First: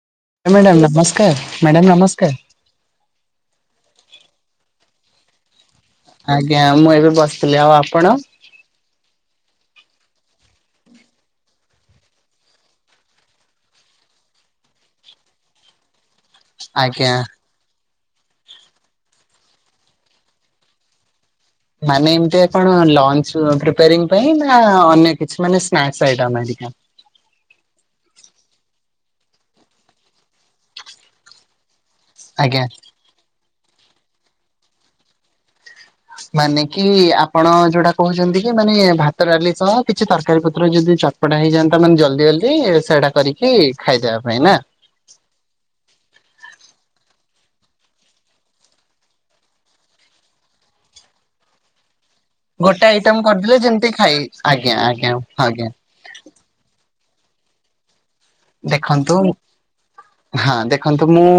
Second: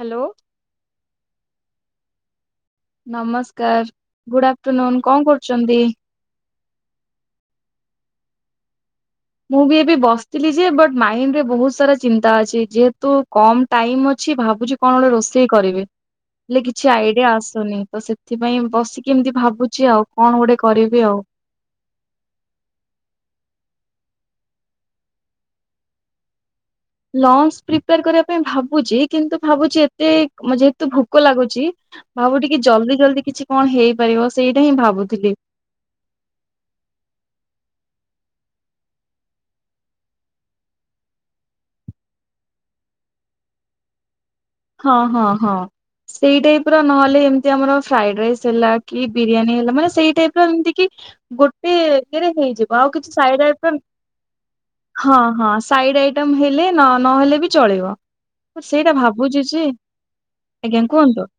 Hello. ହ madam ନମସ୍କାର madam ନମସ୍କାର। ନମସ୍କାର ଗୁଡ ଆଫଟରନୁନ କଁ କରୁଛନ୍ତି? ଆଜ୍ଞା ମୁଁ ଏବେ ବସିଥିଲି ଆଉ ଆପଣ? ମୁଁ ବି ଏବେ ବସିଥିଲି ଯେ ବଟ୍ ମାଇଣ୍ଡ ରେ ବହୁତ ସାରା ଚିନ୍ତା ଅଛି ଯେହେତୁ କମ ଟାଇମ ଅଛି ଭାବୁଚି କଣ ଗୋଟେ ରୋଷେଇ କରିବି ହେଲେ କିଛି ଆଜ୍ଞା। ଆଇଡିଆ ଆସ ନି ସେଥିପାଇଁ ବସିକି ଏମିତି ଭାବୁଚି ଆଉ କଣ ଗୋଟେ କରିବି। ମାନେ ଏମତିଆ କଣ ଲଞ୍ଚ ପ୍ରିପିଆରରିଁ ପାଇଁ ନା ଅନ୍ୟ କିଛି ମାନେ ସ୍ନାକସ୍ ଆଇଟମ ହେରିକା? ଲଞ୍ଚ ପ୍ରିପେୟାର କରିବା ପାଇଁ ଭାବୁଚି କିନ୍ତୁ ଭାବୁଚି ଏତେ ଯେହେତୁ ଭୋକ ଲାଗୁଚି। ଭାବୁ ଟିକେ ଆଜ୍ଞା ଜଲ୍ଦି ଜଲଦି କିଛି କଣ ହେଇପାରିବ ସେଇଟା ହିଁ ଭାବୁଥିଲି। ମାନେ କି ଆପଣ ଯୋଉଟା କହୁଚନ୍ତି କି ମାନେ ଭାତ ଡାଲି ସହ କିଛି ତରକାରୀ ପତ୍ର ଯଦି ଚ ପଟା ହେଇଯାନ୍ତା ମାନେ ଜଲ୍ଦି ଜଲଦି ସେଟା କରିକି ଖାଇଦବା ପାଇଁ ନା। ହଁ ହଁ ହଁ। ସେଇ ଟାଇପ ର ନହେଲେ ଏମିତି ଆମର ଫ୍ରାଇଡ ରାଇସ୍ ହେଲା କି ବିରିୟାନୀ ହେଲା ମାନେ ସେଇ ଟାଇପ ର ଏମିତି କି ଗୋଟେ ହେଇଯିବ ଗୋଟେ ଆଉ ଆଇଟମ କିଛିସାଇରାଇ କରିଦେଲେ ଫନ ଯେମିତି ଖାଇ ଆଜ୍ଞା ଆଜ୍ଞା ହଁ ହଁ ଆଜ୍ଞା। ସାଇରାଇ ଆଟମ ହେଲେ ନ ନହେଲେ ବି ଚଳିବ। ସେଇଟା ଦେଖନ୍ତୁ ଭାବୁଛି ଯେ ହଁ ଆଜ୍ଞା ଦେଖନ୍ତୁ କୁହନ୍ତୁ। ମୁଁ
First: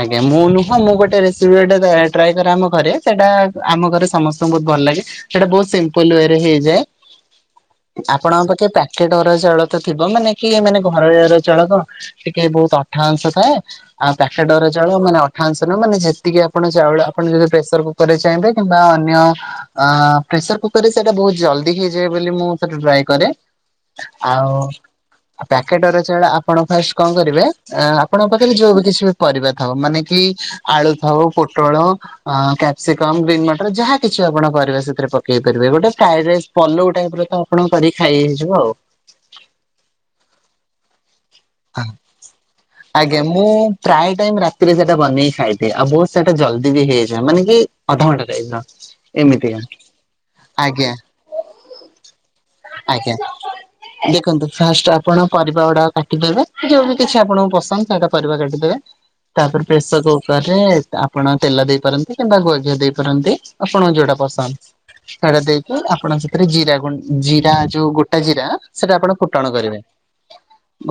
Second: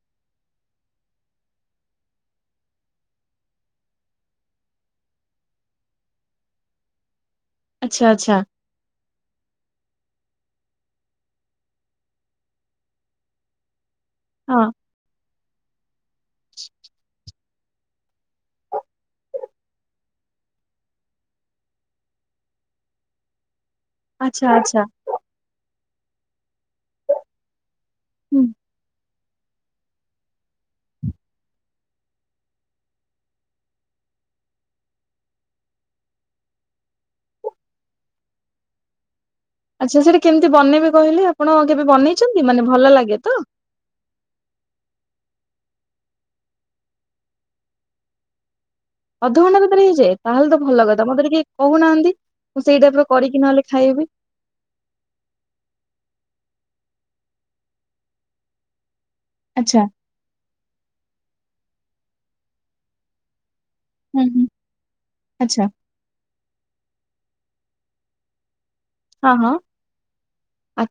ଆଜ୍ଞା ମୁଁ ନୁହଁ ମୁଁ ଗୋଟେ ରେସିପି ଗୋଟେ ଟ୍ରାଏ କରେ ଆମ ଘରେ ସେଇଟା ଆମ ଘରେ ସମସ୍ତଙ୍କୁ ବହୁତ ଭଲ ଲାଗେ। ହେଟା ବହୁତ ସିମ୍ପଲ ୱେରେ ହେଇଯାଏ। ଆଚ୍ଛା ଆଚ୍ଛା ଆପଣଙ୍କ ପାଖେ ପ୍ୟାକେଟ ଅରୁଆ ଚାଉଳ ତ ଥିବ ମାନେ କି ମାନେ ଘରୋଇ ଅରୁଆଚାଉଳ ତ ଟିକେ ବହୁତ ଅଠା ଅଂଶ ଥାଏ ଆଉ ପ୍ୟାକେଟ ହଁ ଅରୁଆ ଚାଉଳ ମାନେ ଅଠାଅଂଶନୁହ ମାନେ ଯେତିକି ଆପଣ ଚାଉଳ ଆପଣ ଯଦି ପ୍ରେସର କୁକର ରେ ଚାହିଁବେ କିମ୍ବା ଅନ୍ୟ ଆ ପ୍ରେସର କୁକର ରେ ସେଇଟା ବହୁତ ଜଲଦି ହେଇଯାଏ ବୋଲି ମୁଁ ସେଟା ଟ୍ରାଏ କରେ। ଆଚ୍ଛା ଆଚ୍ଛା। ପ୍ୟାକେଟର ଚାଉଳ ଆପଣ ଫାଷ୍ଟ କଣ କରିବେ ଆପଣଙ୍କ ହୁଁ। ପାଖରେ ଯୋଉ ବି କିଛି ପରିବା ଥାଉ ମାନେ କି ଆଳୁ ଥାଉ ପୋଟଳ ହ କ୍ୟାପସିକମ ଗ୍ରୀନ୍ ମଟର ଯାହା କିଛି ଆପଣ କରିବେ ସେଥିରେ ପକେଇ ପାରିବେ ଗୋଟେ ଫ୍ରାଇଡ ରାଇସ୍ ପଲଉ ଟାଇପିର ତ ଆପଣ କରିକି ଖାଇ ହେଇଯିବ ଆଉ। ଆଚ୍ଛା ସେଇଟା କେମିତି ବନେଇବେ କହିଲେ ଆପଣ ଆଉ। କେବେ ବନେଇଛନ୍ତି ମାନେ ଭଲ ଆଜ୍ଞା ଲାଗେ ତ। ମୁଁ ପ୍ରାୟ ଟାଇମ ରାତିରେ ସେଇଟା ବନେଇକି ଖାଇଦିଏ ଆଉ ବହୁତ ସେଇଟା ଜଲଦି ବି ହେଇଯାଏ ମାନେ କି ଅଧଘଣ୍ଖାଟାଇପର। ଅଧଘଣ୍ଟା ଭିତରେ ହେଇଯାଏ ତାହେଲେ ତ ଭଲ କଥା ମୋତେ ଟିକିଏ କହୁନାହାନ୍ତି। ମୁଁ ସେଇ ଟାଇପର ଆଜ୍ଞା। କରିକି ନହେଲେ ଖାଇବି। ଦେଖନ୍ତୁ ଫାଷ୍ଟଟା ଆପଣ ପରିବା ଗୁଡା କାଟିଦେବେ ଯୋଉ କିଛି ଆପଣଙ୍କୁ ପସନ୍ଦ ତାହେଲେ ପରିବା କାଟିଦେବେ। ତାପରେ ଆଚ୍ଛା ପ୍ରେସର କୁକର ରେ ଆପଣ ତେଲ ଦେଇପାରନ୍ତି କିମ୍ବା ଗୁଆଘିଆ ଦେଇ ପାରନ୍ତି। ଆପଣଙ୍କୁ ଯୋଉଟା ହୁଁ ହୁଁ ପସନ୍ଦ ସେଇଟା ଆଚ୍ଛା ଦେଇକି ଆପଣ ସେଥିରେ ଗୋଟା ଜିରା ଯୋଉ ଗୋଟା ଜିରା ସେଟା ଆପଣ ହଁ ଫୁଟୁଣ ହଁ କରିବେ।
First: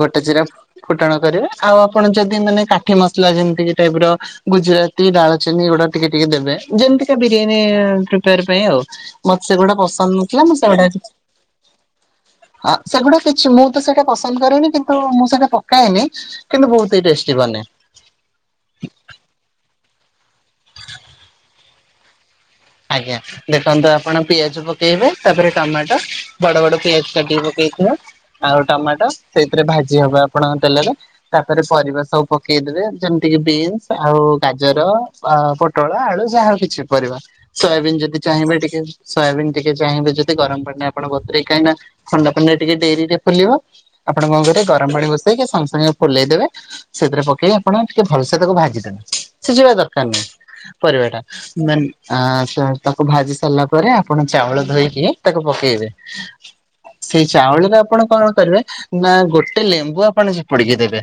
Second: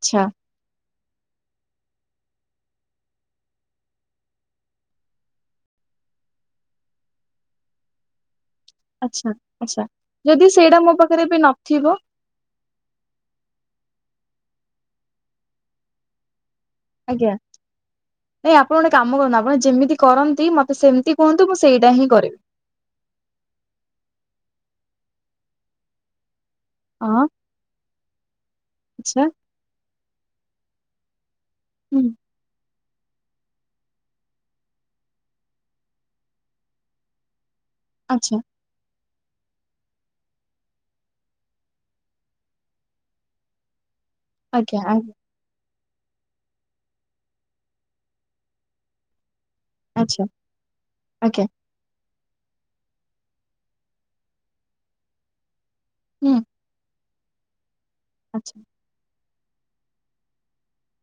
ଗୋଟେ ଜିରା ଫୁଟଣ କରିବେ ଆଉ ଆପଣ ଯଦି ମାନେ କାଠି ମସଲା ଯେମିତି ଟାଇପ ର ଗୁଜୁରାତି ଡାଳଚିନି ଏ ଗୁଡା ଟିକେ ଟିକେ ଦେବେ ଯେମିତିକା ବିରିୟାନୀ ପ୍ରିପେୟାର ପାଇଁ ଆଉ। ଆଚ୍ଛା ମତେ ସେଗୁଡା ଆଚ୍ଛା ପସନ୍ଦ ନଥିଲା ଯଦି ମୁଁ ସେଇଟା ସେଗୁଡା ମୋ ପାଖରେ ବି ନଥିବ ହଁ ସେଗୁଡା କିଛି ମୁଁ ତ ସେଇଟା ପସନ୍ଦ କରିନି କିନ୍ତୁ ମୁଁ ସେଟା ପକାଏନି କିନ୍ତୁ ବହୁତ ହି ଆଜ୍ଞା। ଟେଷ୍ଟି ବନେ। ଏ ଆପଣ ଗୋଟେ କାମ କରନ୍ତୁ ଆପଣ ଯେମିତି କରନ୍ତି ମତେ ସେମିତି କୁହନ୍ତୁ ମୁଁ ସେଇଟା ହିଁ କରିବି। ଆଜ୍ଞା ଦେଖନ୍ତୁ ଆପଣ ପିଆଜ ପକେଇବେ ତାପରେ ଟମାଟୋ ବଡ ବଡ ପିଆଜ ହଁ କାଟିକିପକେଇଥିବା ଆଉ ଟମାଟୋ ଆଚ୍ଛା ସେଇଥିରେ ଭାଜି ହବ ଆପଣଙ୍କ ତେଲରେ। ତାପରେ ପରିବା ହୁଁ ସବୁ ପକେଇଦେବେ। ଯେମିତିକି ବିନ୍ସ ଆଉ ଗାଜର ପୋଟଳ ଆଳୁ ଯାହା କିଛି ବି ପରିବା। ସୟାବିନ୍ ଯଦି ଆଚ୍ଛା ଚାହିଁବେ ଟିକେ ସୋୟାବିନ୍ ଟିକେ ଚାହିଁବେ ଯଦି ଗରମ ପାଣିରେ ବତୁରେଇକି କାହିଁକି ନା ଥଣ୍ଡା ପାଣିରେ ଟିକେ ଡେରିରେ ଫୁଲିବ ଆପଣ କଣ କରିବେ ଆଜ୍ଞା ଗରମ ପାଣି ଆଜ୍ଞା ବସେ ସଙ୍ଗେ ସାଙ୍ଗେ ଫୁଲେଇଦେବେ ସେଥିରେ ପକେଇକି ଆପଣ ଟିକେ ଭଲସେ ତାକୁ ଭାଜି ଦେବେ। ସିଜିବା ଦରକାର ଆଚ୍ଛା ନାହିଁ ପରିବାଟା ଆଜ୍ଞା ମାନ ଆ ତାକୁ ଭାଜି ସାରିଲା ପରେ ଆପଣ ଚାଉଳ ଧୋଇକି ତାକୁ ପକେଇବେ। ହୁଁ ସେଇ ଚାଉଳରେ ଆପଣ କଣ ଆଚ୍ଛା କରିବେ ନା ଗୋଟେ ଲେମ୍ବୁ ଆପଣ ଚିପୁଡିକି ଦେବେ।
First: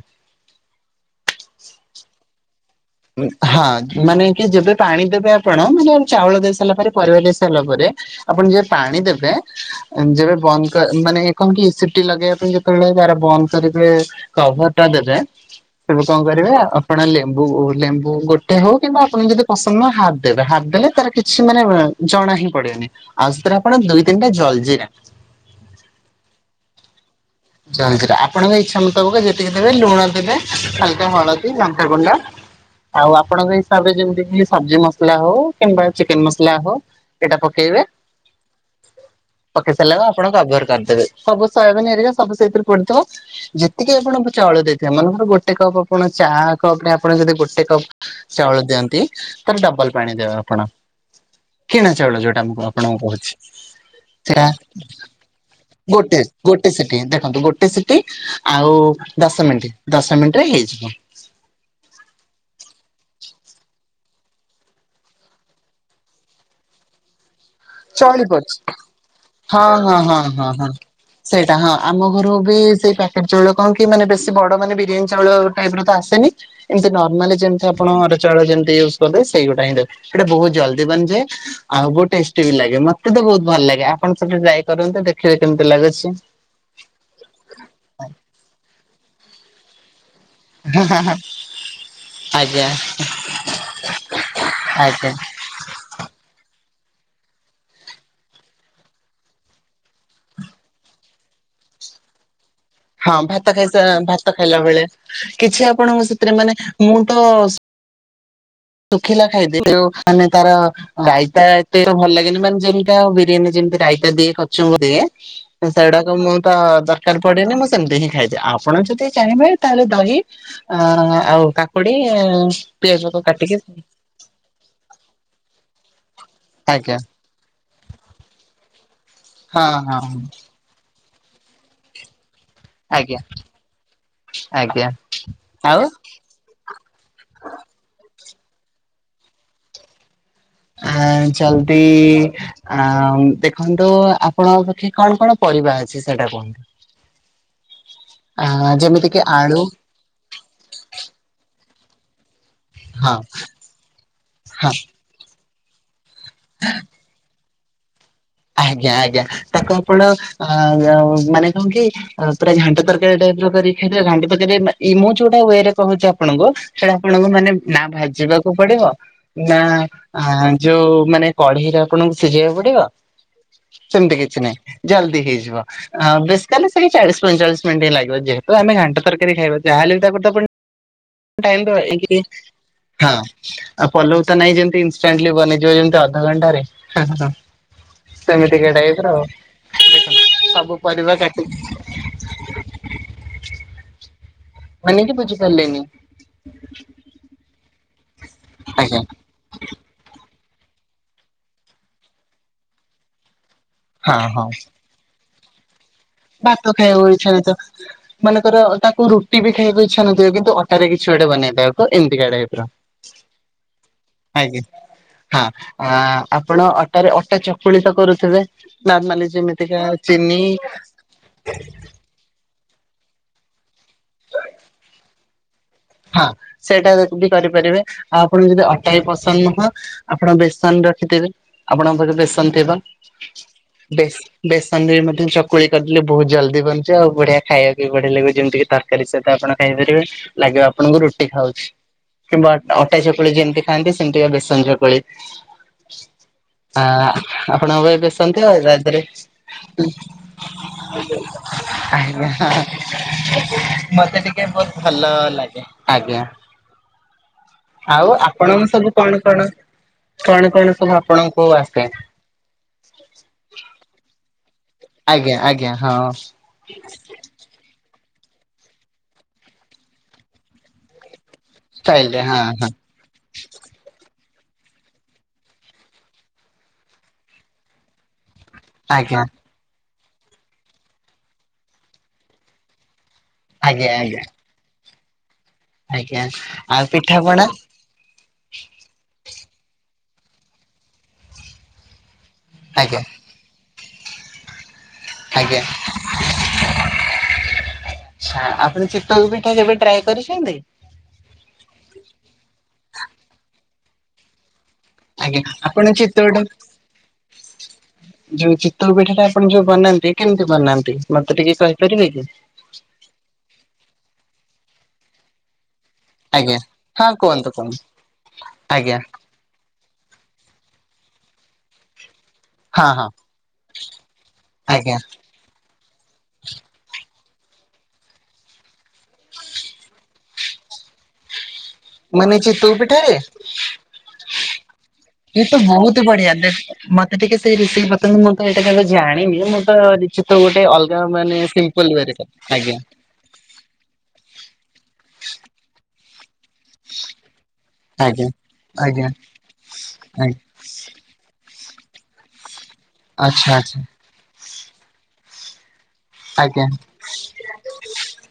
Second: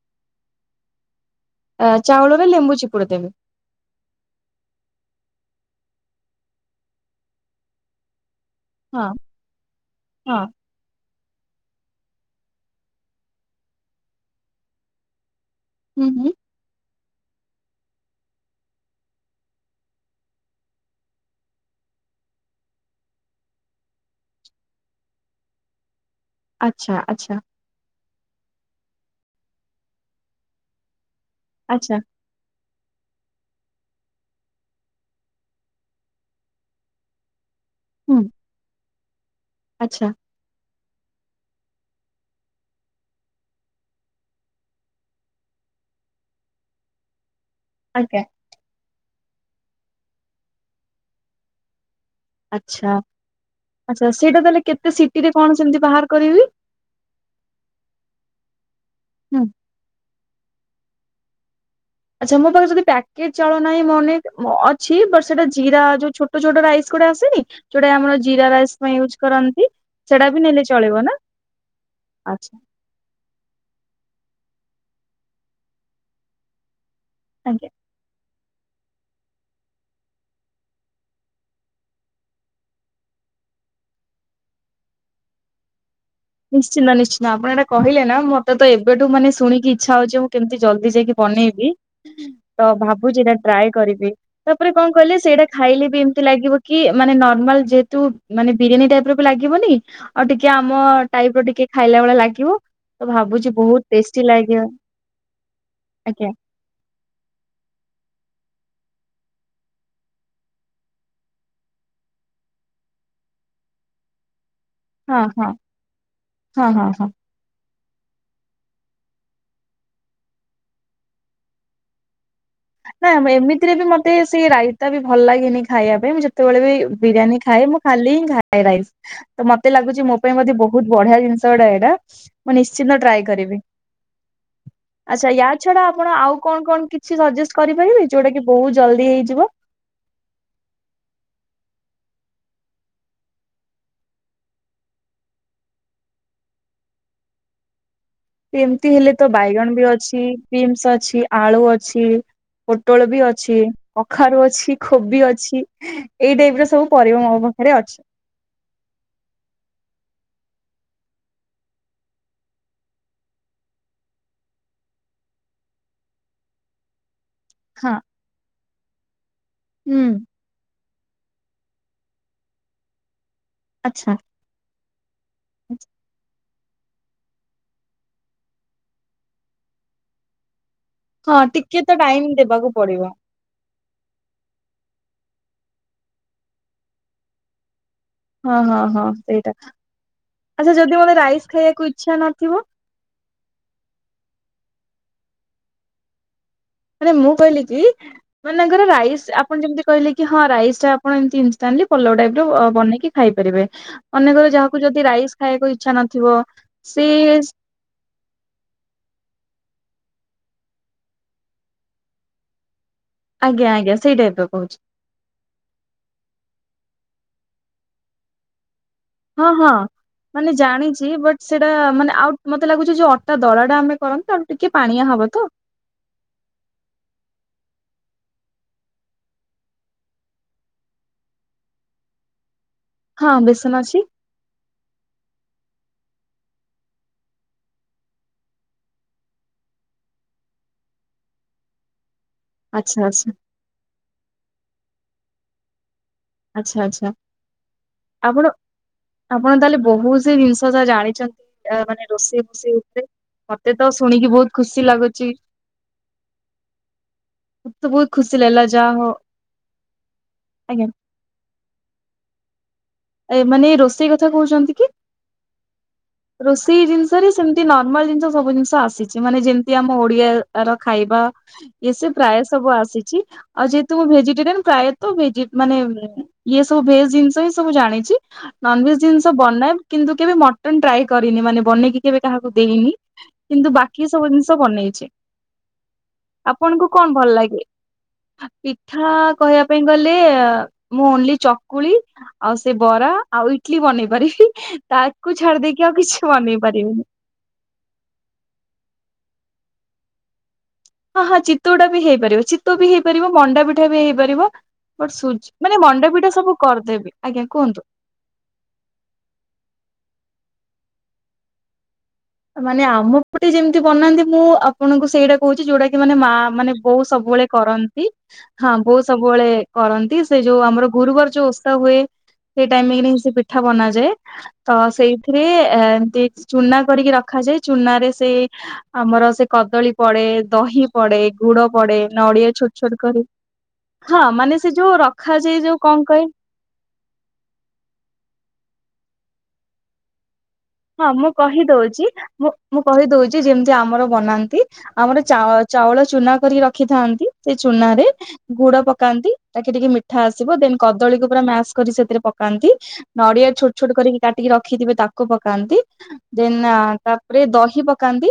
ଚାଉଳରେ ଲେମ୍ବୁ ଚିପୁ ହଁ। ମାନେ କି ଯେବେ ପାଣି ଦେବେ ଆପଣ ମାନେ ଚାଉଳ ଦେଇ ସାରିଲା ପରେ ପରିବା ଦେଇ ସାରିଲା ପରେ ଆପଣ ଯେ ପାଣି ହଁ ଦେବେ ଯେବେ ହଁ ବନ୍ଦ ମାନେ କଣ କି ଏ ସିଟି ଲଗେଇବା ପାଇଁ ଯେତେବେଳେ ତାର ବନ୍ଦ କରିବେ କଭର ଟା ଦେବେ ସେବେ ହୁଁ କଣ ହୁଁ କରିବେ ଆପଣ ଲେମ୍ବୁ ଲେମ୍ବୁ ଗୋଟେ ହଉ କିମ୍ବା ଆପଣଙ୍କୁ ଯଦି ପସନ୍ଦ ନୁହ ହାପ ଦେବେ ହାପ ଦେଲେ ତାର କିଛି ମାନେ ଜଣା ହିଁ ପଡେନି। ଆଉ ସେଥିରେ ଆପଣ ଦୁଇ ତିନିଟା ଜଲଜିିରା ଆଛା ଆଛା। ଜଲଜିରା ଆପଣଙ୍କ ଇଚ୍ଛା ମୁତାବକ ଯେତିକି ଦେବେ ଲୁଣ ଦେବେ ହାଲକା ହଳଦୀ ଲଙ୍କା ଆଚ୍ଛା ଗୁଣ୍ଡ ଆଉ ଆପଣଙ୍କ ହିସାବରେ ଯେମିତି ସବଜି ମସଲା ହଉ କିମ୍ବା ଚିକେନ ମସଲା ହଉ ଏଇଟା ପକେଇବେ। ହୁଁ ପକେଇ ସାରିଲା ଆଚ୍ଛା ପରେ ଆପଣ କଭର କରିଦେବେ। ସବୁ ଶୋୟାବିନ ହେରିକା ସବୁ ସେଥିରେ ପଡିଥିବ। ଯେତିକି ଆପଣ ଚାଉଳ ଦେଇଥିବେ ମନେକର ଗୋଟେ କପ୍ ଆପଣ ଚା କପ ରେ ଆପଣ ଯଦି ଗୋଟେ କପ୍ ଆଜ୍ଞା। ଚାଉଳ ଦିଅନ୍ତି ତାର ଡବଲ ପାଣି ଦେବେ ଆପଣ କିଣା ଚାଉଳ ଯୋଉ। ଆଚ୍ଛା ଆପଣଙ୍କୁ କହୁଛି ଆଚ୍ଛା ସେଇଟା ସେୟା ତାହେଲେ କେତେ ସିଟିରେ କଣ ସେମିତି ବାହାର ଗୋଟେ କରିବି ଗୋଟେ ସେକ ଦେଖନ୍ତୁ ଗୋଟେ ସିଟି ଆଉ ହୁଁ ଦଶ ମିନିଟ ଦଶ ମିନିଟରେ ହେଇଯିବ। ଆଛା ମୋ ପାଖରେ ଯଦି ପ୍ୟାକେଟ ଚାଉଳ ନାହିଁ ମନେ ଅଛି ବଟ ସେଟା ଜିରା ଯୋଉ ଛୋଟ ଛୋଟ ଛୋଟ ରାଇସ୍ ଗୋଡା ଆସେନି ଯୋଉଟା ଆମର ଚଳିବ ଜିରା ରାଇସ୍ ପାଇଁ ୟୁଜ କରନ୍ତି ହଁ ହଁ ହଁ ସେଟା ବି ହଁ ନେଲେ ହଁ ଚଳିବ ନା ସେଇଟା ହଁ ଆମ ଘରୁ ବି ଆଚ୍ଛା ସେଇ ପା [unintelligible] ଚାଉଳ କଣ କି ମାନେ ବେଶୀ ବଡ ମାନେ ବିରିୟାନୀ ଚାଉଳ ଟାଇପ ର ତ ଆସେନି। ଏମିତି ନର୍ମାଲି ଯେମିତି ଆଜ୍ଞା ଆପଣ ଚାଉଳ ଯେମିତି ୟୁଜ କରିଲେ ସେଇ ଗୋଟା ହିଁ ସେଇଟା ବହୁ ଜଲଦି ବନିଯାଏ ଆଉ ଗୋଟେ ଟେଷ୍ଟି ବି ଲାଗେ ମତେ ତ ବୋହୁତ ଭଲ ଲାଗେ ଆପଣ ସେମିତି ଟ୍ରାଏ କରନ୍ତୁ ଦେଖିବେ କେମିତି ଲାଗୁଛି? ନିଶ୍ଚିନ୍ତ ନିଶ୍ଚିନ୍ତ ଆପଣ ଏଟା କହିଲେ ନା ମତେ ତ ଏବେଠୁ ମାନେ ଶୁଣିକି ଇଚ୍ଛା ହଉଛି କେମିତି ଜଲଦି ଯାଇକି ବନେଇବି। ତ ଆଜ୍ଞା ଭାବୁଛି ଏଇଟା ଟ୍ରାଏ କରିବି ତାପରେ କଣ ଆଜ୍ଞା କହିଲେ ସେଇଟା ଖାଇଲେ ବି ଏମିତି ଲାଗିବ କି ମାନେ ନର୍ମାଲ ଯେହେତୁ ମାନେ ବିରିୟାନୀ ଟାଇପ ର ବି ଲାଗିବନି। ଆଉ ଟିକେ ଆମ ଟାଇପ ର ଟିକେ ଖାଇଲା ଭଳିଆ ଲାଗିବ। ତ ହଁ ଭାବୁଛି ଭାତ ବହୁତ ଖାଇସା ଟେଷ୍ଟି ଭାତ ଖାଇଲା ଲାଗିବ ଭଲିଆ କିଛି ଆପଣଙ୍କୁ ଆଜ୍ଞା ସେଥିରେ ମାନେ ମୁଁ ତ ଶୁଖିଲା ଖାଇଦେବି ମାନେ ତାର ରାଇତା ଏତେ ଭଲ ଲାଗେନି ମାନେ ଯେମିତି ଆଉ ବିରିୟାନୀ ଯେମିତି ରାଇତା ଦିଏ କଚୁମ୍ବର ଦିଏ। ହଁ ହଁ। ସେଗୁଡାକ ମୁଁ ତ ହଁ ହଁ ହଁ। ଦରକାର ପଡେନି ମୁଁ ସେମିତି ହିଁ ଖାଇଥାଏ ଆପଣ ଯଦି ଚାହିଁବେ ତାହେଲେ ଦହି ଅ ଆଉ କାକୁଡି ନାଁ ପିଆଜକୁ କାଟିକି ଏମିତିରେ ବି ମ- ମତେ ସେ ରାଇତା ବି ଭଲ ଲାଗେନି ଖାଇବା ପାଇଁ ମୁଁ ଯେତେବେଳେ ଆଜ୍ଞା ବିରିୟାନୀ ଖାଏ ମୁଁ ଖାଲି ହିଁ ଖାଏ। ଖାଏ ରାଇଚ। ହଁ ମତେ ହଁ ଲାଗୁଚି ମୋ ପାଇଁ [unintelligible] ବୋହୁତ ବଢିଆ ଜିନିଷ ଗୁଡ଼ ଏଇଟା। ମୁଁ ନିଶ୍ଚିନ୍ତ ଆଜ୍ଞା ଟ୍ରାଏ କରିବି। ଆଜ୍ଞା ଆଛା ୟା ଆଉ ଛଡା ଆପଣ ଆଉ କଣ କଣ କିଛି ସଜେଷ୍ଟ କରିପାରିବେ ଯୋଉଟା କି ବୋହୁତ ଜଲଦି ହେଇଯିବ? ଆ ଜଲଦି ଆ ଦେଖନ୍ତୁ ଆପଣଙ୍କ ପାଖେ କଣ କଣ ପରିବା ଅଛି ସେଟା କୁହନ୍ତୁ? ଆ ଏମିତି ଯେମିତି ହେଲେ କିି ତ ଆଳୁ ବାଇଗଣ ବି ଅ ଅଛି। ବିମ୍ସ ଅଛି ଆଳୁ ଅଛି। ପୋଟଳ ହଁ ବି ଅଛି, କଖାରୁ ହଁ ଅଛି, କୋବି ଅଛି ଏଇ ଟାଇପ ର ସବୁ ପରିବା ମୋ ପାଖରେ ଅଛି। ଆଜ୍ଞା ଆଜ୍ଞା ତାକୁ ଆପଣ ମାନେ କଣ କି ଆଉ ପୁରା ଘାଣ୍ଟ ତରକାରୀ ଟାଇପର କରିକି ଖାଇଦେବା ଘାଣ୍ଟ ତରକାରୀ ମୁଁ ଯୋଉଟା ୱେରେ କହୁଛି ଆପଣଙ୍କୁ ସେଇଟା ଆପଣଙ୍କୁ ମାନେ ନା ହଁ ଭାଜିବାକୁ ପଡିବ ନା ହୁଁ ଯୋଉ ମାନେ କଢେଇରେ ଆପଣଙ୍କୁ ସିଝେଇବାକୁ ପଡିବ ଆଚ୍ଛା। ସେମିତି କିଛି ନାହିଁ ଜଲଦି ହେଇଯିବ। ବେଶୀ ତାହେଲେ ସେ ଚାଳିଶ ପଞ୍ଚଚାଳିଶ ମିନଟ ହିଁ ଲାଗିବ। ଯେହେତୁ ଆମେ ଘାଣ୍ଟ ତରକାରୀ ଖଇବା ଯାହେଲେ ବି ତାକୁ ତ ପୁଣି ହଁ ଟାଇମ ଟିକେ ଦେବା ତ ଏକରେ ଟାଇମ ଦେବାକୁ ହଁ। ପଡିବ। ଆଉ ପଲଉ ତ ନାଇଁ ଯେମିତି ଇନଷ୍ଟାଟିଲି ବନେଇଯିବ ଯେମିତି ଅଧଘଣ୍ଟାରେ ହଁ ହଁ। ହଁ ହଁ ହଁ ସେଇଟା ଦେଖନ୍ତୁ ସବୁ ଆଚ୍ଛା ଯଦି ପରିବା ମୋତେ କାଟିକି ରାଇସ ଖାଇବାକୁ ଇଚ୍ଛା ନଥିବ? ମାନେ [unintelligible] ବୁଝିପାରିଲେନି? ମାନେ ମୁଁ କହିଲି କି ମନେକର ଆଜ୍ଞା ରାଇସ୍ ଆ ଆପଣ ଯେମିତି କହିଲେ କି ହଁ ରାଇସ୍ ଟା ଆପଣ ଏମିତି ଇନଷ୍ଟାଟଲି ପଲଉ ଟାଇପର ବନେଇକି ଖାଇପାରିବେ ହଁ ହଁ ମନେକର ଯାହାକୁ ଯଦି ରାଇସ୍ ଖାଇବାକୁ ଇଚ୍ଛା ନଥିବ ସେ [inaudible] ମାନେକର ତାକୁ ରୁଟି ବି ଖାଇବାକୁ ଇଚ୍ଛା ନଥିବ କିନ୍ତୁ ଅଟାରେ କିଛି ଗୋଟେ ବନେଇ ଦେବ ଏମିତିକା ଟାଇପ୍ ର। ଆଜ୍ଞା ଆଜ୍ଞା ସେଇ ଟାଇପର ଆଜ୍ଞା କହୁଛି। ହଁ ଆପଣ ଅଟାରେ ଅଟା ଚକୁଳି ତ କରୁଥିବେ? ନାର୍ମାଲି ଯେମିତିକା ଚିନି ଯିଏ ବଟ୍ ସେଇଟା ମାନେ ଆଉ ମତେ ଲାଗୁଛି ଯୋଉ ଅଟା ଦଳାଟା ଆମେ କରନ୍ତୀ ତାଠୁ ଟିକେ ପାଣିଆ ହବ ତ। ହଁ ସେଇଟା ଯଦି ବି କରିପାରିବେ ଆଉ ଆପଣଙ୍କୁ ଯଦି ଅଟା ବି ପସନ୍ଦ ନୁହଁ ଆପଣ ବେସନ ରଖିଥିବେ ଆପଣଙ୍କ ପାଖରେ ବେସନ ଥିବ, ହଁ ବେସନ ଅଛି ବେ ବେସନରେ ବି ମଧ୍ୟ ଚକୁଳି କରିଦେଲେ ବହୁତ ଜଲ୍ଦି ବନିଯିବ ଆଉ ବଢିଆ ଖାଇବା ବି ବଢିଆ ଲାଗିବ ଯେମିତି କି ତ ତରକାରୀ ସହିତ ଆପଣ ଖାଇପାରିବେ ଲାଗିବ ଆପଣଙ୍କୁ ରୁଟି ଖାଉଛି କିମ୍ବା ଆଚ୍ଛା ଅଟା ଆଚ୍ଛା ଚକୁଳି ଯେମିତି ଖାଆନ୍ତି ସେମିତିକା ବେସନ ଚକୁଳି। ଆଚ୍ଛା ଆ ଆଚ୍ଛା ଆପଣଙ୍କ ଘରେ ବେସନ ଆପଣ ଥିବ ତା ଧିଅରେ ଆପଣ ତାହେଲେ ବହୁତ ସେ ଜିନିଷ ଯା ଜାଣିଛନ୍ତି ଆ ମାନେ ଆଜ୍ଞା ରୋଷେଇ ଫୋଷେଇ ଉପରେ। ତ ହିଁ ମତେ ଶୁଣିକି ଟିକେ ବହୁତ ବହୁତ୍ ଖୁସି ଭଲ ଲାଗୁଛି। ଲାଗେ [unintelligible] ଆଜ୍ଞା। ମତେ ତ ବହୁତ ଆଉ ଖୁସି ଲାଗିଲା ଆପଣଙ୍କ ସବୁ ଯାହା ହଉ କଣ କଣ କଣ କଣ ଆଜ୍ଞା ସବୁ ଆପଣଙ୍କୁ ଆସେ? ଏ ମାନେ ରୋଷେଇ କଥା କହୁଛନ୍ତି କି? ଆଜ୍ଞା ଆଜ୍ଞା ହଁ। ରୋଷେଇ ଜିନିଷରେ ସେମିତି ନର୍ମାଲ ଜିନିଷ ସବୁ ଜିନିଷ ଆସିଛି ମାନେ ଯେମିତି ଆମ ଓଡିଆର ଖାଇବା ଯେ ସେ ଷ୍ଟାଇଲରେ ହଁ ପ୍ରାୟ ହଁ ସବୁ ଆସିଛି। ଆଉ ଯେହେତୁ ମୁଁ ଭେଜିଟେରିଆନ୍ ପ୍ରାୟତ ଭେଜି ମାନେ ଇଏ ସବୁ ଭେକ ଜିନିଷ ହିଁ ସବୁ ଜାଣିଛି। ନନଭେଜ ଆଜ୍ଞା ଜିନିଷ ବନାଏ କିନ୍ତୁ କେବେ ମଟନ ଟ୍ରାଏ କରିନି ମାନେ ବନେଇକି କେବେ କାହାକୁ ଦେଇନି। କିନ୍ତୁ ଆଜ୍ଞା ବାକି ଆଜ୍ଞା। ସବୁ ଜିନିଷ ବନେଇଛି, ଆଜ୍ଞା ଆଉ ଆପଣଙ୍କୁ କଣ ଭଲ ପିଠାପଣା ଲାଗେ? ପିଠା କହିବା ପାଇଁ ଗଲେ ମୁଁ ଓନ୍ଲି ଚକୁଳି ଆଉ ସେ ଆଜ୍ଞା ବରା ଆଉ ଇଟଲି ବନେଇ ପାରିବି ତାକୁ ଛାଡି ଦେଇକି ଆଉ କିଛି ବନେଇ ପାରିବିନି [unintelligible] ଆଛା ଆପଣ ଚିତଉ ପିଠା କେବେ ଟ୍ରାଏ କରିଛନ୍ତି? ହଁ ହଁ ଚିତୋଉଟା ବି ହେଇପାରିବ ଚିତୋଉ ବି ହେଇପାରିବ ମଣ୍ଡା ପିଠା ବି ହେଇପାରିବ। ବଟ୍ ଆଜ୍ଞା ସୁଜି ମାନେ ଆପଣ ମଣ୍ଡପିଠା ଚିତଉଟା ସବୁ କରିଦେବି ଆଜ୍ଞା କୁହନ୍ତୁ। ଯୋଉ ଚିତୋଉ ପିଠାଟା ଆପଣ ଯୋଉ ବନାନ୍ତି କେମିତି ବନାନ୍ତି ମତେ ଟିକେ କହିପାରିବେ କି? ମାନେ ଆମ ପଟେ ଯେମିତି ବନାନ୍ତି ମୁଁ ଆପଣଙ୍କୁ ସେଇଟା କହୁଛି ଯୋଉଟା କି ମାନେ ମା ଆଜ୍ଞା ମାନେ ବୋଉ ହଁ ସବୁବେଳେ କୁହନ୍ତୁ କୁହନ୍ତୁ କରନ୍ତି ହଁ ଆଜ୍ଞା ବୋଉ ସବୁ ସବୁବେଳେ କରନ୍ତି ସେ ଯୋଉ ଆମର ଗୁରୁବାର ଯୋଉ ଓସା ହୁଏ ସେଇ ହଁ ଟାଇମରେ ହଁ ହିଁ ସେ ପିଠା ବନାଯାଏ ତ ଆଜ୍ଞା ସେଇଥିରେ ଏମତି ଚୁନା କରିକି ର ରଖାଯାଏ ଚୁନାରେ ସେ ଆମର ସେ କଦଳୀ ପଡେ ଦହି ପଡେ ଗୁଡ ପଡେ ମାନେ ନଡ଼ିଆ ଚିତଉ ଛୋଟ ଛୋଟ ପିଠାରେ କରି ହଁ ମାନେ ସେ ଯୋଉ ଇଏ ତ ରଖାଯାଏ ଯୋଉ ବହୁତ କଣ ବଢିଆ କହି ମତେ ଟିକେ ସେଇ ରେସିପି ବତାନ୍ତୁ ମୁଁ ତ ଏଇଟା କିନ୍ତୁ ଜାଣିନି ମୁଁ ତ କିଛି ତ ଗୋଟେ ଅଲ୍ ହଁ ମୁଁ କହିଦଉଛି ମୁଁ ମୁଁ କହିଦଉଛି ଚି ଯେମତି ଆମର ବନାନ୍ତି ଆମର ଚାଉ - ଚାଉଳ ଚୁନା କରିକି ରଖ୍ ରଖିଥାନ୍ତି ସେ ଚୁନାରେ ଆଜ୍ଞା। ଗୁଡ ଆଜ୍ଞା ପକାନ୍ତି ତାକି ଟିକେ ମିଠା ଆଜ୍ଞା ଆସିବ ଦେନ୍ କଦଳୀକୁ ପୁରା ମାସ୍ କରିିକି ସେଥିରେ ପକାନ୍ତି, ନଡିଆ ଆଚ୍ଛା ଛୋଟ ଆଚ୍ଛା ଛୋଟ କରି କାଟିକି ରଖିଥିବେ ତାକୁ ପକ୍ କାନ୍ତି ଦେନ୍ ଆଜ୍ଞା ତାପରେ ଦହି ପକାନ୍ତି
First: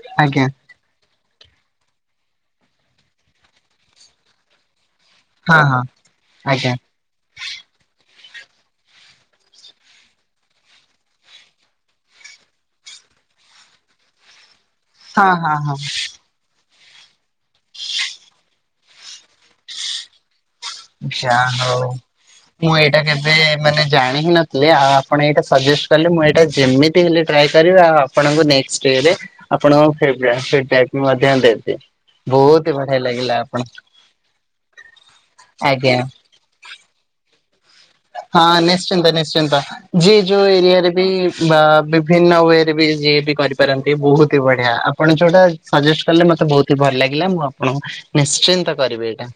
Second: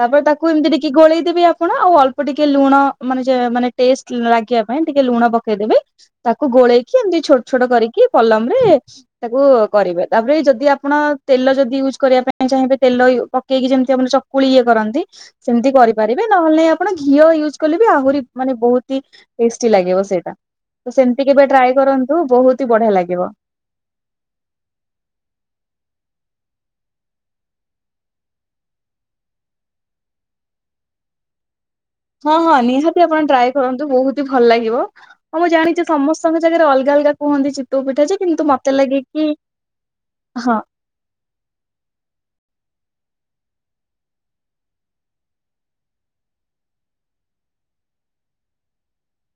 ତାପରେ ଆଜ୍ଞା ତାକୁ ଏମତି ଟିକେ କି ଗୋଳେଇଦେବେ ଆପଣ ଆଉ ଅଳ୍ପ ଟିକେ ଲୁଣ ମାନେ ଯେ ମାନେ ଟେଷ୍ଟ ଲାଗିଆକୁ ପାଇଁ ଟିକେ ଲୁଣ ପକେଇ ହଁ ଦେବେ ହଁ ତାକୁ ଆଜ୍ଞା। ଗୋଳେଇକି କି ଏମତି ଛୋଟ ଛୋଟ କରିକି ପଲମ ରେ ତାକୁ କରିବେ ତାପରେ ଯଦି ଆପଣ ତେଲ ଯଦି ୟୁଜ୍ କରିବା ପାଇଁ ଚାହିଁବେ ତେଲବି ପକେଇକି ଯେମତି ଆମନ ଚକୁଳି ଇଏ କରନ୍ତି ହଁ ହଁ ସେମତି ହଁ କରିପାରିବେ। ନହେଲେ ନାଇଁ ଆପଣ ଘିଅ ୟୁଜ୍ କଲେ ବି ଆହୁରି ମାନେ ବହୁତ ହି ଟେଷ୍ଟି ଲାଗିବ ସେଟା। ତ ସେମତି କେବେ ଯାହା ଟ୍ରାଏ ହଉ କରନ୍ତୁ ବହୁତ ହି ମୁଁ ବଢ଼ିଆ ଏଇଟା ଲାଗିବ। କେବେ ମାନେ ଜାଣି ହିଁ ନଥିଲେ ଆ ଆ ଆପଣ ଏଇଟା ସଜେଷ୍ଟ କଲେ ମୁଁ ଏଇଟା ଯେମିତି ହେଲେ ଟ୍ରାଏ କରିବି ଆପ ଆପଣଙ୍କୁ ନେକ୍ସଟ ଡ଼େ ରେ ଆପଣଙ୍କ ଫିଡ଼ବା ଫିଡବାକ୍ ମଧ୍ୟ ଦେବି। ହଁ ହଁ ବହୁତ ବଢିଆ ନିହାତି ଆପଣ ଲାଗିଲା ଟ୍ରାଏ କରନ୍ତୁ ବହୁତ ଭଲ ଲାଗିବ ହଁ ମୁଁ ଜାଣିଚି ଆଜ୍ଞା ସମସ୍ତଙ୍କ ଜାଗାରେ ଅଲଗା ଅଲଗା କୁହନ୍ତି ଚିପ୍ ହଁ ନିଶ୍ଚିନ୍ତ ନିଶ୍ଚିନ୍ତ ଯିଏ ଯୋଉ ହଁ ଏରିଆରେ ବି ବା ବିଭିନ୍ନ ୱେରେ ବି ଯିଏ ବି କରିପାରନ୍ତି ବହୁତ ହି ବଢ଼ିଆ ଆପଣ ଯୋଉଟା ସଜେଷ୍ଟ କଲେ ମତେ ବହୁତ ହି ଭଲ ଲାଗିଲା ମୁଁ ଆପଣଙ୍କୁ ନିଶ୍ଚିନ୍ତ କରିବି ଏଇଟା।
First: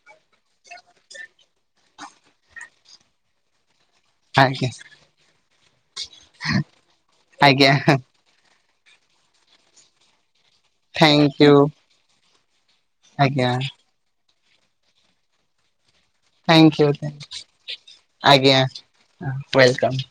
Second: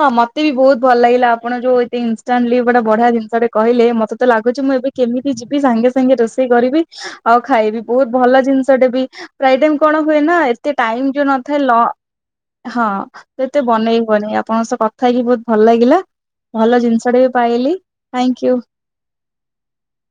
ହଁ ମତେ ବି ବହୁତ ଭଲ ଲାଗିଲା ଆପଣ ଯୋଉ ଏତେ ଇନଷ୍ଟାଣ୍ଟଲି ବଡ଼ ବଢ଼ିଆ ଜିନଷଟେ କହିଲେ ମତ ତ ମତେ ଲାଗୁଚି ଆଜ୍ଞା ମୁଁ ଏବେ କେମିତି ଯିବି ସାଙ୍ଗେ ସାଙ୍ଗେ ରୋଷେଇ କରିବି ଆଉ ଆଜ୍ଞା ଖାଇବି ବହୁତ ଭଲ ଜିନଷଟେ ବି ପ୍ରାଏ ଟାଇମ କଣ ହୁଏ ନା ଏତେ ଟାଇମ୍ ଯୋଉ ଥ୍ୟାଙ୍କୟୁ ନଥାଏ ଲ ହଁ ଆଜ୍ଞା ଏତେ ବନେଇ ହୁଏନି ଆପଣଙ୍କ ସହ କଥା ହେଇକି ବହୁତ ଭଲ ଲାଗିଲା। ଭଲ ଥ୍ୟାଙ୍କୟୁ ଜିନଷଟେ ବି ପାଇଲି ଥାଇଁକିୟୁ। ହଁ ୱେଲକମ୍।